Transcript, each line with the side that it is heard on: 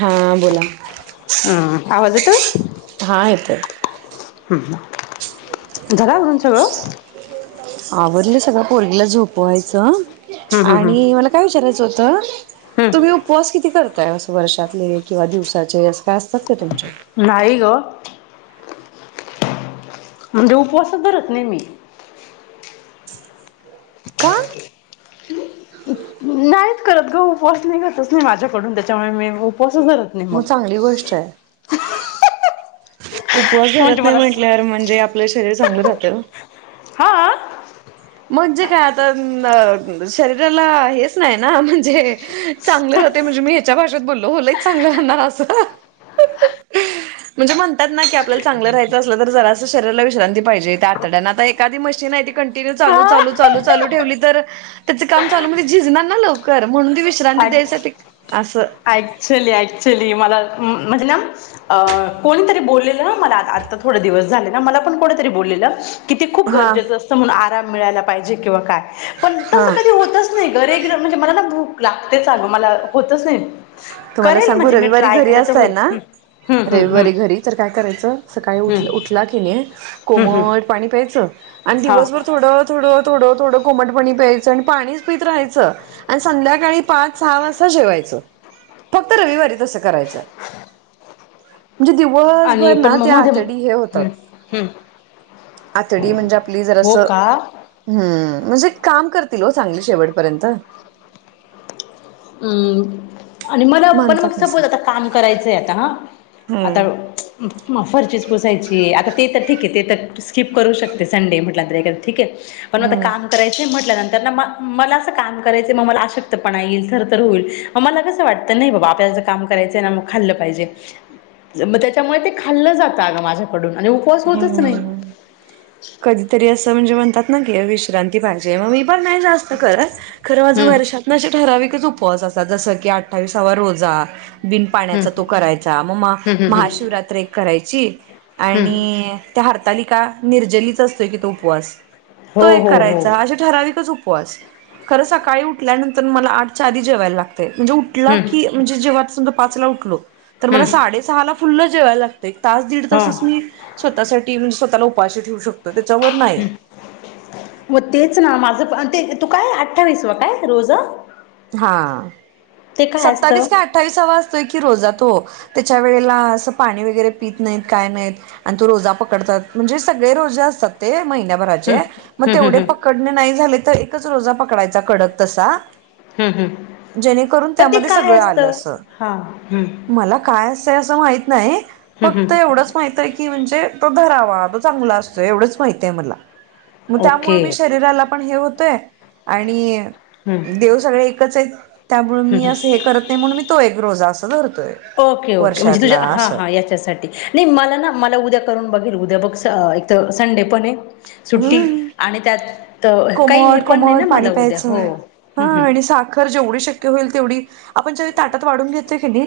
right: हा बोला [inaudible]
left: हम् आवाज येतोय?
right: हा आहेेत
left: ह झालं आवरून सगळं
right: आवरलं सगळं पोरगीला झोपवायचं
left: हम्म हम्म हम्म
right: आणि मला काय विचारायचं होतं तुम्ही
left: हम्म
right: उपवास किती करताय वर्षातले किंवा दिवसाचे अस काय असतात ते तुमचे
left: नाही ग म्हणजे उपवासच धरत नाही मी
right: का
left: नाहीत करत ग उपवास नाही घडतंच नाही माझ्याकडून त्याच्यामुळे मी उपवासच धरत नाही मग
right: चांगली गोष्ट आहे उपवास
left: म्हणजे
right: धरंत नाही
left: मला
right: म्हटल्यावर म्हणजे आपलं शरीर चांगलं राहतंय ओ
left: हा
right: म्हणजे काय आता शरीराला हेच नाही ना म्हणजे चांगलं राहतंय म्हणजे मी ह्याच्या भाषेत बोललो ओ लईच चांगलं राहणार असं
left: [unintelligible]
right: म्हणजे म्हणतात ना की आपल्याला चांगलं राहायंचं असलं तर जरासं शरीराला विश्रांती पाहिजे त्या आतडयांना आता एखादी मशीन आहें टीव्ही चालू
left: हा
right: चालू चालू चालू ठेवली तर त्याचं काम चालू म्हण झिजणार ना लवकर म्हणून ती विश्रांती द्यायसाठी असं
left: ऍक्च्युली ऍक्च्युली मला म्हणजे ना अ कोणीतरी बोललेलं मला आत्ता थोडे दिवस झाले ना मला पण कोणीतरी बोललेलं कि ते खूप
right: हा
left: गरजेचं असतं म्हणून आराम मिळायला पाहिजे किंवा काय पण तसं
right: हा
left: कधी होतच नाही ग रे म्हणजे मला ना भूक लागतेचं अगं मला होतच नाही
right: तुम्हाला
left: करेल
right: सांगू
left: म्हणजे मी
right: रविवारी
left: ट्राय
right: घरी
left: केलं तर
right: असताय
left: होईल
right: ना
left: हम्म हम्म हम्म
right: रविवारी घरी तर काय करायचं सकाळी
left: हम्म
right: उठ
left: हम्म
right: उठला की नाही
left: हम्म हम्म
right: कोमट पाणी प्यायचं आणि
left: हा
right: दिवसभर थोडं थोडं थोडं थोडं कोमटपणी प्यायचं आणि पाणीच पीत राहायचं आणि संध्याकाळी पाच सहा वाजता जेवायचं फक्त रविवारी तसं करायचं म्हणजे
left: आणि
right: दिवसभर
left: पण
right: ना
left: मग
right: ते
left: मध्ये
right: आतडी हे
left: हम्म
right: होतात
left: हम्म
right: आतडी म्हणजे आपली
left: हो
right: जरासं
left: का
right: हम्म म्हणजे काम करतील हो चांगली शेवटपर्यंत
left: हम्म आणि मला पण मग
right: म्हणतात नस
left: सपोज आता काम करायचंय आता हा
right: हम्म
left: आता फरशीच पुसायचीयं आता ते तर ठीक आहे ते तर स्किप करू शकते संडे म्हटलं तर एखादं ठीक आहे पण आता
right: हम्म
left: काम करायचं म्हटल्यानंतर ना मला असं काम करायचं मग मला अशक्त पना येईल होईल मला कस वाटत नाही बाबा आपल्याला काम करायचं ना मग खाल्लं पाहिजे मग त्याच्यामुळे ते खाल्लं जातं अगं माझ्याकडून आणि उपवास होतच नाही
right: हम्म कधीतरी असं म्हणजे म्हणतात ना की विश्रांती पाहिजे मग मी पण नाही जास्त खरच खरं माझं
left: हम्म
right: वर्षातनं असे ठराविकच उपवास असतात जस की अठ्ठावीसावा रोजा बिन
left: हम्म
right: पाण्याचा तो करायचा मग म
left: हम्म हम्म हम्म
right: महाशिवरात्री एक करायची
left: हम्म
right: ते हरतालिका नीरजलीच असतोय की तो उपवास
left: हो
right: तो एक
left: हो हो
right: करायचा ठराविकचं उपवास खर सकाळी उठल्यानंतर मला आठच्या आधी जेवायला लागतंय म्हणजे ठला
left: हम्म
right: की म्हणजे जेव्हा समजा पाच ला उठलो तर मला
left: हम्म
right: साडे सहा ला फुल्ल जेवायला लागत एक तास दीड तासच
left: हां
right: मी स्वतःसाठी स्वतःला उपाशी ठेवू शकतो त्याच्यावर नाही
left: मग तेच ना माझं प ते तू काय अठ्ठावीस वा काय रोजा
right: हा
left: असतं
right: सत्तावीस का अठ्ठावीसा असतोय की रोजा तो त्याच्या वेळेला असं पाणी वगैरे पित नाहीत काय नाहीत आणि तो रोजा पकडतात म्हणजे सगळे रोजे असतात ते महिन्या भराचे म
left: हम्म हम्म
right: तेवढे
left: हम्म हम्म
right: पकडनं नाही झालं तर एकच रोजा पकडायचा कडक तसा
left: हम् हम्
right: जेणेकरून त्यामध्ये सगळं आलं असं
left: हा हम्म
right: मला काय असतय असं माहत नाही
left: हम्म
right: फक्त
left: हम्म
right: एवढंच माहितय की म्हणजे तो धरावा तो चांगला असतोय एवढंच माहितय मला मग त्यामुळे
left: ओके
right: मी शरीराला पण हे होतोय आणि
left: हम्म
right: देव सगळे आहे त्यामुळे मी
left: हम्म
right: असं हे करत नाही म्हणून मी तो एक रोजा असं धरतोय.
left: ओके ओके म्हणजे
right: वर्षातला
left: तुझ्या हा
right: असं
left: हा याच्यासाठी नाही मला ना मला उद्या करून बघेल उद्या बघ एक तर संडे पणय सुट्टी
right: हम्म
left: आणि त्यात काही हे
right: कोमट
left: पण नाही ना
right: कोमट
left: मला उद्या हो ह्मं
right: खर जेवढी शक्य होईल तेवढी आपण ज्यावेळी ताटात वाढून घेतोकीनाही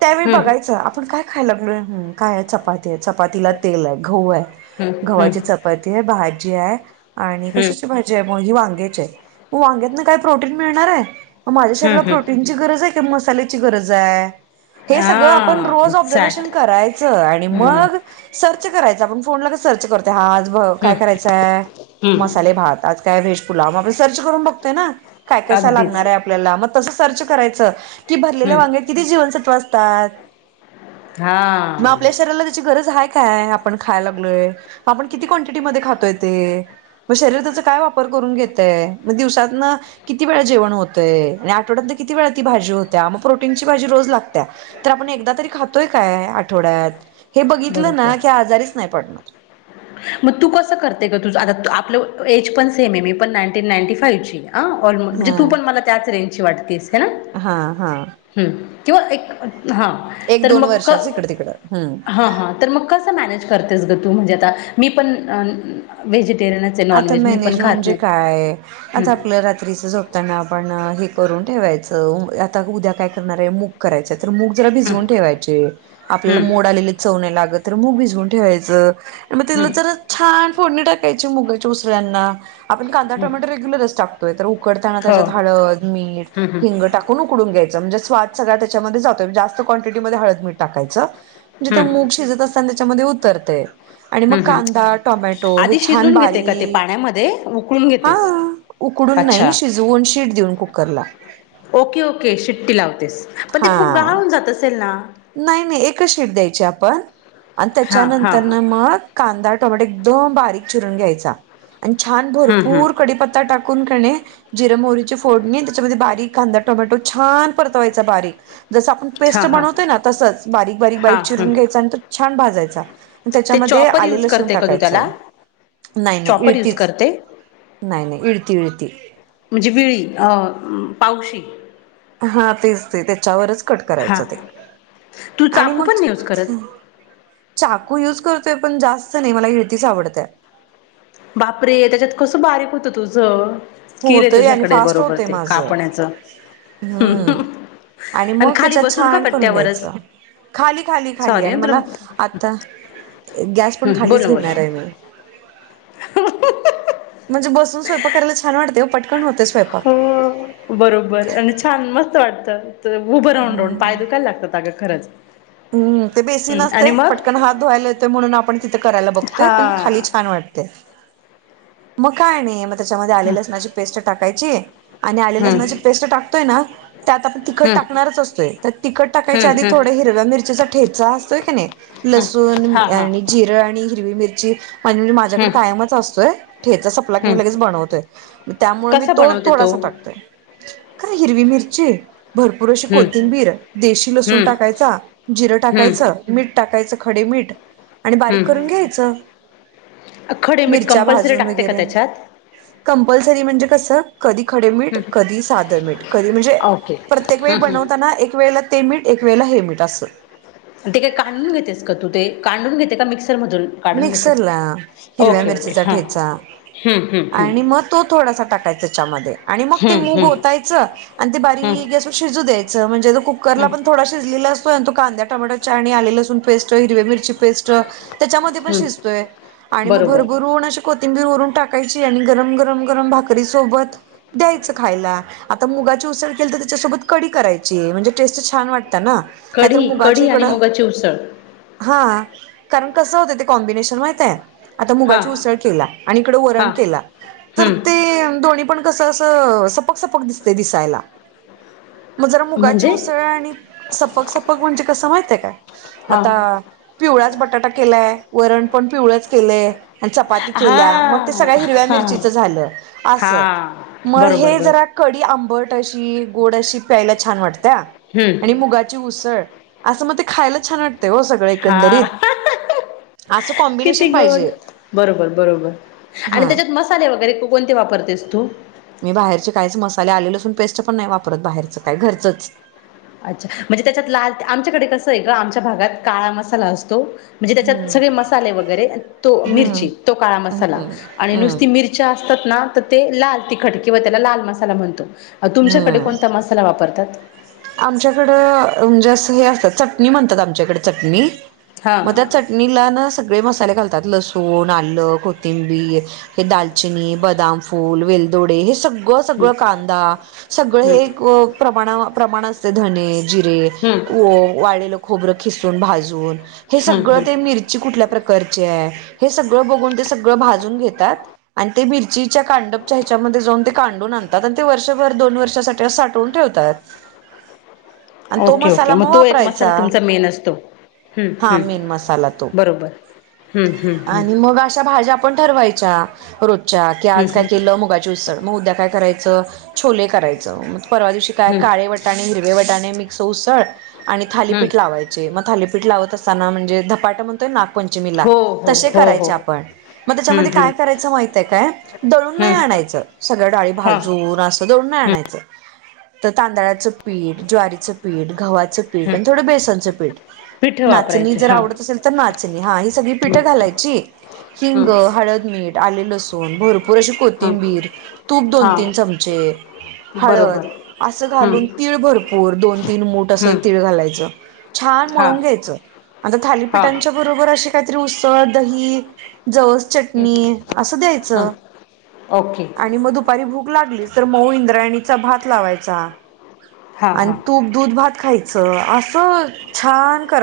right: त्यावेळी
left: हम्म
right: बघायचं आपण काय खायलागलोय? काय चपाती चपातीला तेल आहे गहू आहे
left: हम्म हम्म
right: गव्हाची चपाती आहे. भाजीय आणि
left: हम्म हम्म
right: कशाची भाजी आहे मग ही वांग्याची म वांग्यातनं काय प्रोटीन मिळणारय? माझ्या
left: हम्म
right: शरीराला
left: हम्म
right: प्रोटीनची गरजय कि मसाल्याची गरजय? हे सगळं आपण
left: हां
right: रोज ऑब्झर्वेशन
left: एक्झॅक्ट
right: करायचं आणि
left: हम्म
right: मग सर्च करायच आपण फोनला सर्च करतोय हा आज काय
left: हम्म
right: करायचंय?
left: हम्म.
right: मसाले भात आज त्या वेश पुुला आप सर्च करून बघतय ना काय कसा
left: अगदीच.
right: लागणारय? आपल्याला मग तसं सर्च करायचं कि भरलेल्या
left: हम्म
right: वांग्या किती जीवनसत्व असतात.?
left: हां
right: शरीला त्याची गरज आहे काय? आपण खाय लागलोय आपण किती क्वांटिटी मध्ये खातोय ते? मग शरीरचा काय वापर करून घेतय. म दिवसातनं किती वेळा जेवण होतंय आणि आठवड्यानंतर किती वेळा ती भाजी होत्या मग प्रोटीनची भाजी रोज लागत्या तर आपण एकदा तरी खातोय काय? आठवड्यात हे बघितलं ना
left: बरोबर.
right: की आजारीच नाही पडणार.
left: मग तू कसं करते ग? तुझ आता आपलं एज पण सेम आहे मी पण नाटीन नाटी फाईव्हचीय अ ऑलमो म्हणजे तू
right: हा
left: पण मला त्याच रेंजची वाटतेस हो ना?
right: हा हा
left: किंवा एक हां
right: एक दोन वर्षाच इकडं तिकडं हम्म
left: हां हां तर मग कसं मॅनेज करतेस ग तू? म्हणजे आता मी पण व्हेजीटेरिनचय
right: आता मॅनेज म्हणजे काय?
left: हम्म
right: आता आपलं रात्रीच झो त्यांना आपण हे करून ठेवायचं आता उद्या काय करणारय मूग करायच तर मूग जला
left: हम्म
right: भिजवून ठेवायचे आपल्याला
left: हम्म
right: मोड आलेले चव नाय लागत तर मूग भिजवून ठेवायचं. मग तिला
left: हम्म
right: जर छान फोडणी टाकायची मुगाच्या उसळ्यांना आपण कांदा
left: हम्म
right: टोमॅटो रेग्युलरच टाक उकडताना
left: हो.
right: त्याच्यात हळद मीठ
left: हम्म हम्म
right: हिंग टाक कून उकडून घ्यायं म्हणजे स्वाद सगळ्या त्याच्यामध्ये जातोय जास्त क्वांटिटीमध्ये हळद मीठ टाकायचं. म्हणजे त्या
left: हम्म
right: मूग शिजत असताना त्याच्यामध्ये उतरतय आणि मग
left: हम्म हम्म
right: कांदा टोमॅटो हे
left: आधी
right: छान
left: शिजून घेते का ते
right: बारीक
left: पाण्यामध्ये उकळून
right: हा
left: घेतेस?
right: उकडून
left: अच्छा
right: नाही शिजवून शीट देऊन कुकरला
left: ओके, ओके शिट्टी लावतेस. पण ते
right: हा
left: [unintelligible] जात असेल ना?
right: नाही नाही एकच शीट द्यायची आपण आणि
left: हां हां
right: त्याच्यानंतर ना मग कांदा टोमॅट एकदम बारीक चिरून घ्यायचा आणि छान
left: हं हं
right: भरपूर कडीपत्ता टाक कून कने जिरम मोरीची फोडणी त्याच्यामध्ये बारीक कांदा टोमॅटो छान परतवायचा बारीक जस आपण पेस्ट
left: हां हां
right: बनवतोय ना तसंच बारीक बारीक बारीक
left: हां हं
right: चिरून घ्यायच आणि तो छान भाजायचा
left: ते
right: त्याच्यामध्ये
left: चॉपर
right: आले
left: यूज
right: लसण
left: करते का तू
right: टाकायचं
left: त्याला
right: नाही नाही
left: चॉपर यूज
right: इळतीच
left: करते
right: नाही नाही इळती इळती
left: म्हणजे विळी पावशी?
right: हा तेच ते त्याच्यावरचं कट करायच
left: हां
right: ते
left: तू
right: आणि
left: चाकू
right: मग?
left: पण नाही यूज करत
right: चाकू युज करतोय पण जास्त नाही मला हिळतीच आवडत.
left: बापरे त्याच्यात कसं बारीक होतं तुझ
right: होतंय आणि फास्ट होतय माझं
left: कापण्याचं हं,
right: हम्म
left: हं.
right: आणि मग
left: खाली
right: त्याच्या
left: बसून का
right: छान करून
left: कट्ट्यावरच
right: घ्यायचं. खाली, खाली, खाली
left: सॉरी
right: आणि
left: हं तुला
right: मला आता गॅस पण खालीच घेणार आहे मी
left: हा हा.
right: म्हणजे बसून स्वयं करायला छान वाटते पटन होते स्वयंपाक
left: हो बरोबर आणि छान मस्त वाटत उभं राहून, राहून पाय दुखायला लागतात. अग खरच
right: हम ते बेसीग असते पटकन हात धुवायला येतोय म्हणून आपण तिथं करायला बघतोय पण खाली
left: हा
right: छान वाटत. ते. मग काय नाही मग त्याच्यामध्ये
left: हम्म
right: आलेली लसणाची पेस्ट टाकायची आणि आले
left: हम्म
right: लसणाची पेस्ट टाकतोय ना त्यात आपण तिखट
left: हम्म
right: टाकणारच असतोय तर तिखट टाकायच्या
left: हम्म
right: आधी
left: हम्म
right: थोड हिरव्या मिरचीचा ठेचा असतोय की नाही
left: हम्म
right: लसूण
left: हा हा
right: आणि जिरं आणि हिरवी मिरची म्हणजेजे माझ्याकडे
left: हम्म
right: कायमच असतोय ठेच की मी लगेच
left: हम्म
right: बनवतय त्यामुळे मी
left: कसा
right: तो
left: बनवते
right: थोडासा टाकते. खर हिरवि मिरची भरपूर अशी
left: हम्म
right: कोथिंबीर देशी लसूण
left: हम्म
right: टाकायचा जिरं
left: हम्म
right: टाकायचं मीठ टाकायचं खडे मीठ आणि बारीक करून
left: हम्म
right: घ्यायच मिरच्या भाजून वग
left: तेका त्याच्यात
right: कंपल्सरी म्हणजे कसं कधी खडेमीठ
left: हम्म
right: कधी साद मीठ कधी म्हणजे
left: ओके
right: प्रत्येक वेळी
left: हम्म
right: बनवताना एक वेळेला ते मीठ एक वेळेला हे मीठ असं.
left: ते काही कांडून घेतेस का तू ते कांढून घेते का मिक्सरमधून काढून
right: मिक्सर
left: घेतेस
right: ला हिरव्या
left: ओके ओके
right: मिरचीचा
left: हां
right: ठेचा
left: हम्म हम्म हम्म
right: आणि मग तो थोडासा टाकायचाच्यामध्ये आणि मग ते
left: हम्म
right: मूग
left: हम्म
right: होतायचं आणि ते
left: हम्म
right: बारीक तो शिजू द्यायं म्हणजेो कुकरला
left: हम्म
right: पण थोड शिजलेला असतोय तो कांद्या टोट्याच्या आणि आले, लसून पेस्ट हिरवे मिरची पेस्ट त्याच्यामध्ये पण
left: हम्म
right: शिजतोय आणि म भर
left: बरोबर
right: भरून कोथिंबीर वरून टाकायची आणि गरम, गरम, गरम भाकरी सोबत. द्यायचं खायला आता मुगाची उसळ केली तर त्याच्यासोबत कडी करायची म्हणजे टेस्ट छान वाटते. नाहीतर
left: कढी
right: मुगाची
left: कढी
right: इकड
left: आणि मुगाची उसळ
right: हा. कारण कसं होते ते कॉम्बिनेशन माहित आहे? आता
left: हा
right: मुगाची उसळ केला आणि इकड
left: हा
right: वरण केला तर
left: हम्म
right: ते दोन्ही पण. कस असं सपक, सपक दिसत दिसायला. मग जरा मुगाची
left: म्हणजे
right: उसळ आणि सपक, सपक म्हणजे कसं माहितय का?
left: हा
right: आता पिवळाच बटाटा केलाय वरण पण पिवळाच केलंय. आणि चपाती
left: हा
right: केल्या मग ते सगळ्या हिरव्या
left: हा
right: मिरचीचं झालं
left: हा
right: असं मग
left: बरोबर
right: हे
left: बर
right: जरा कडी आंबट अशी गोड अशी प्यायला छान वाटत आणि
left: हम्म
right: मुगा उसळ असं मग ते खायला छान वाटते.
left: हा
right: एकंदरीत
left: हा हा.
right: असं
left: हा किती
right: कॉम्बिनेशन
left: गोड
right: पाहिजे
left: बरोबर, बरोबर आणि
right: हा
left: त्याच्यात मस्त मसाले वगैरे कोणते वापरतेस तू.
right: मी बाहेरचे काहीच मसाले आलेले असून पेस्ट पण नाही वापरत बाहेरचं काय घरचंच.
left: अच्छा म्हणजे त्याच्यात लाल आमच्याकडे कसं आहे ग आमच्या भागात काळा मसाला असतो. म्हणजे त्याच्यात
right: हम्म
left: सगळे मसाले वगैरे तो
right: हम्म
left: मिरची तो काळा मसाला
right: हम्म
left: आणि
right: हम्म
left: नुसती मिरची असतात ना तर ते लाल तिखट किंवा त्याला लाल मसाला म्हणतो. तुमच्याकडे कोणता मसाला वापरतात?
right: आमच्याकड म्हणजे असं हे असत चटणी म्हणतात आमच्याकडे चटणी
left: हां
right: मग त्यात चटणीला ना सगळे मसाले घालतात लसूण, आल, कोथिंबीर, हे दालचिनी बदाम फूल वेलदोडे हे सग सगळं
left: हं
right: सगळं कांदा सगळं
left: हं
right: हे प्रमाणा प्रमाण असते धणे जिरे
left: हम्म.
right: हो वालळेल खोबरं खिसून भाजून हे
left: हं हं हं
right: सगळं ते मिर जी कुठल्या प्रकारची हे सगळ बघून ते सगळ भाजून घेतात आणि ते मि चीच्या कांडपच्या ह्याच्यामध्ये जाऊन ते कांडून आणतात आणि ते वर्षभर दोन वर्षासाठी असं साठवून ठेवतात. आणि तो
left: ओके ओके
right: मसाला म
left: मग तो एक मसाला
right: वापरायचा.
left: तुमचा मेन असतो हं
right: हा
left: हं
right: मेन मसाला तो
left: बरोबर हं हं हं
right: आणि मग अशा भाज्या पण ठरवायच्या रोजच्या की
left: हं
right: आज काय
left: हं
right: केलं मुगाची उसळ मग उद्या काय करायचं छोले करायचं मग परवा दिवशी काय
left: हं
right: काळे वटाणे हिरवे वटाणे मिक्स उसळ आणि
left: हं
right: थालीपीठ लावायचे मग थालीपीठ लावत असताना म्हणजे धपाट म्हण ते नागपंचमीला
left: हो हो
right: तसे
left: हो हो
right: करायचे आपण. म
left: हं
right: त्याच्यामध्ये
left: हं
right: काय करायचं माहितय काय दळून नाही
left: हं
right: आणायचं सगळ्या डाळी
left: हां
right: भाजून अस दळून नाय आणायचं त तांदळाचं पीठ ज्वारीच पीठ गव्हाच ठ
left: हं
right: आणि थोड बेसनच पीठ
left: पीठ
right: नाचणी
left: वापरायचे
right: जर
left: हा
right: आवडत असेल तर नाचणी हा ही सगळी
left: हम्म
right: पीठं घालायची. हिंग,
left: हम्म
right: हळद, मीठ, आले, लसूण भरपूर अशी
left: हम्म
right: कोथिंबीर तूप दोन तीन
left: हां
right: चमचे. हळद
left: बरोबर
right: असं घालून
left: हम्म
right: तीळ भरपूर दोन तीळ मूठ असं
left: हम्म
right: तीळ घालायचं. छान
left: हां
right: मळून घ्यायचं आता
left: हां
right: थालीपीठांच्या बरोबर अस कायतरी उसळ दही जवस
left: हम्म
right: चटणी असं
left: हम्म
right: द्यायचं
left: ओके
right: आणि म दुपारी भूक लागलीच मऊ इंद्राणीचा भात लावायचा
left: हां
right: आणि
left: हां
right: तूप दूध भात खायच अस छान करा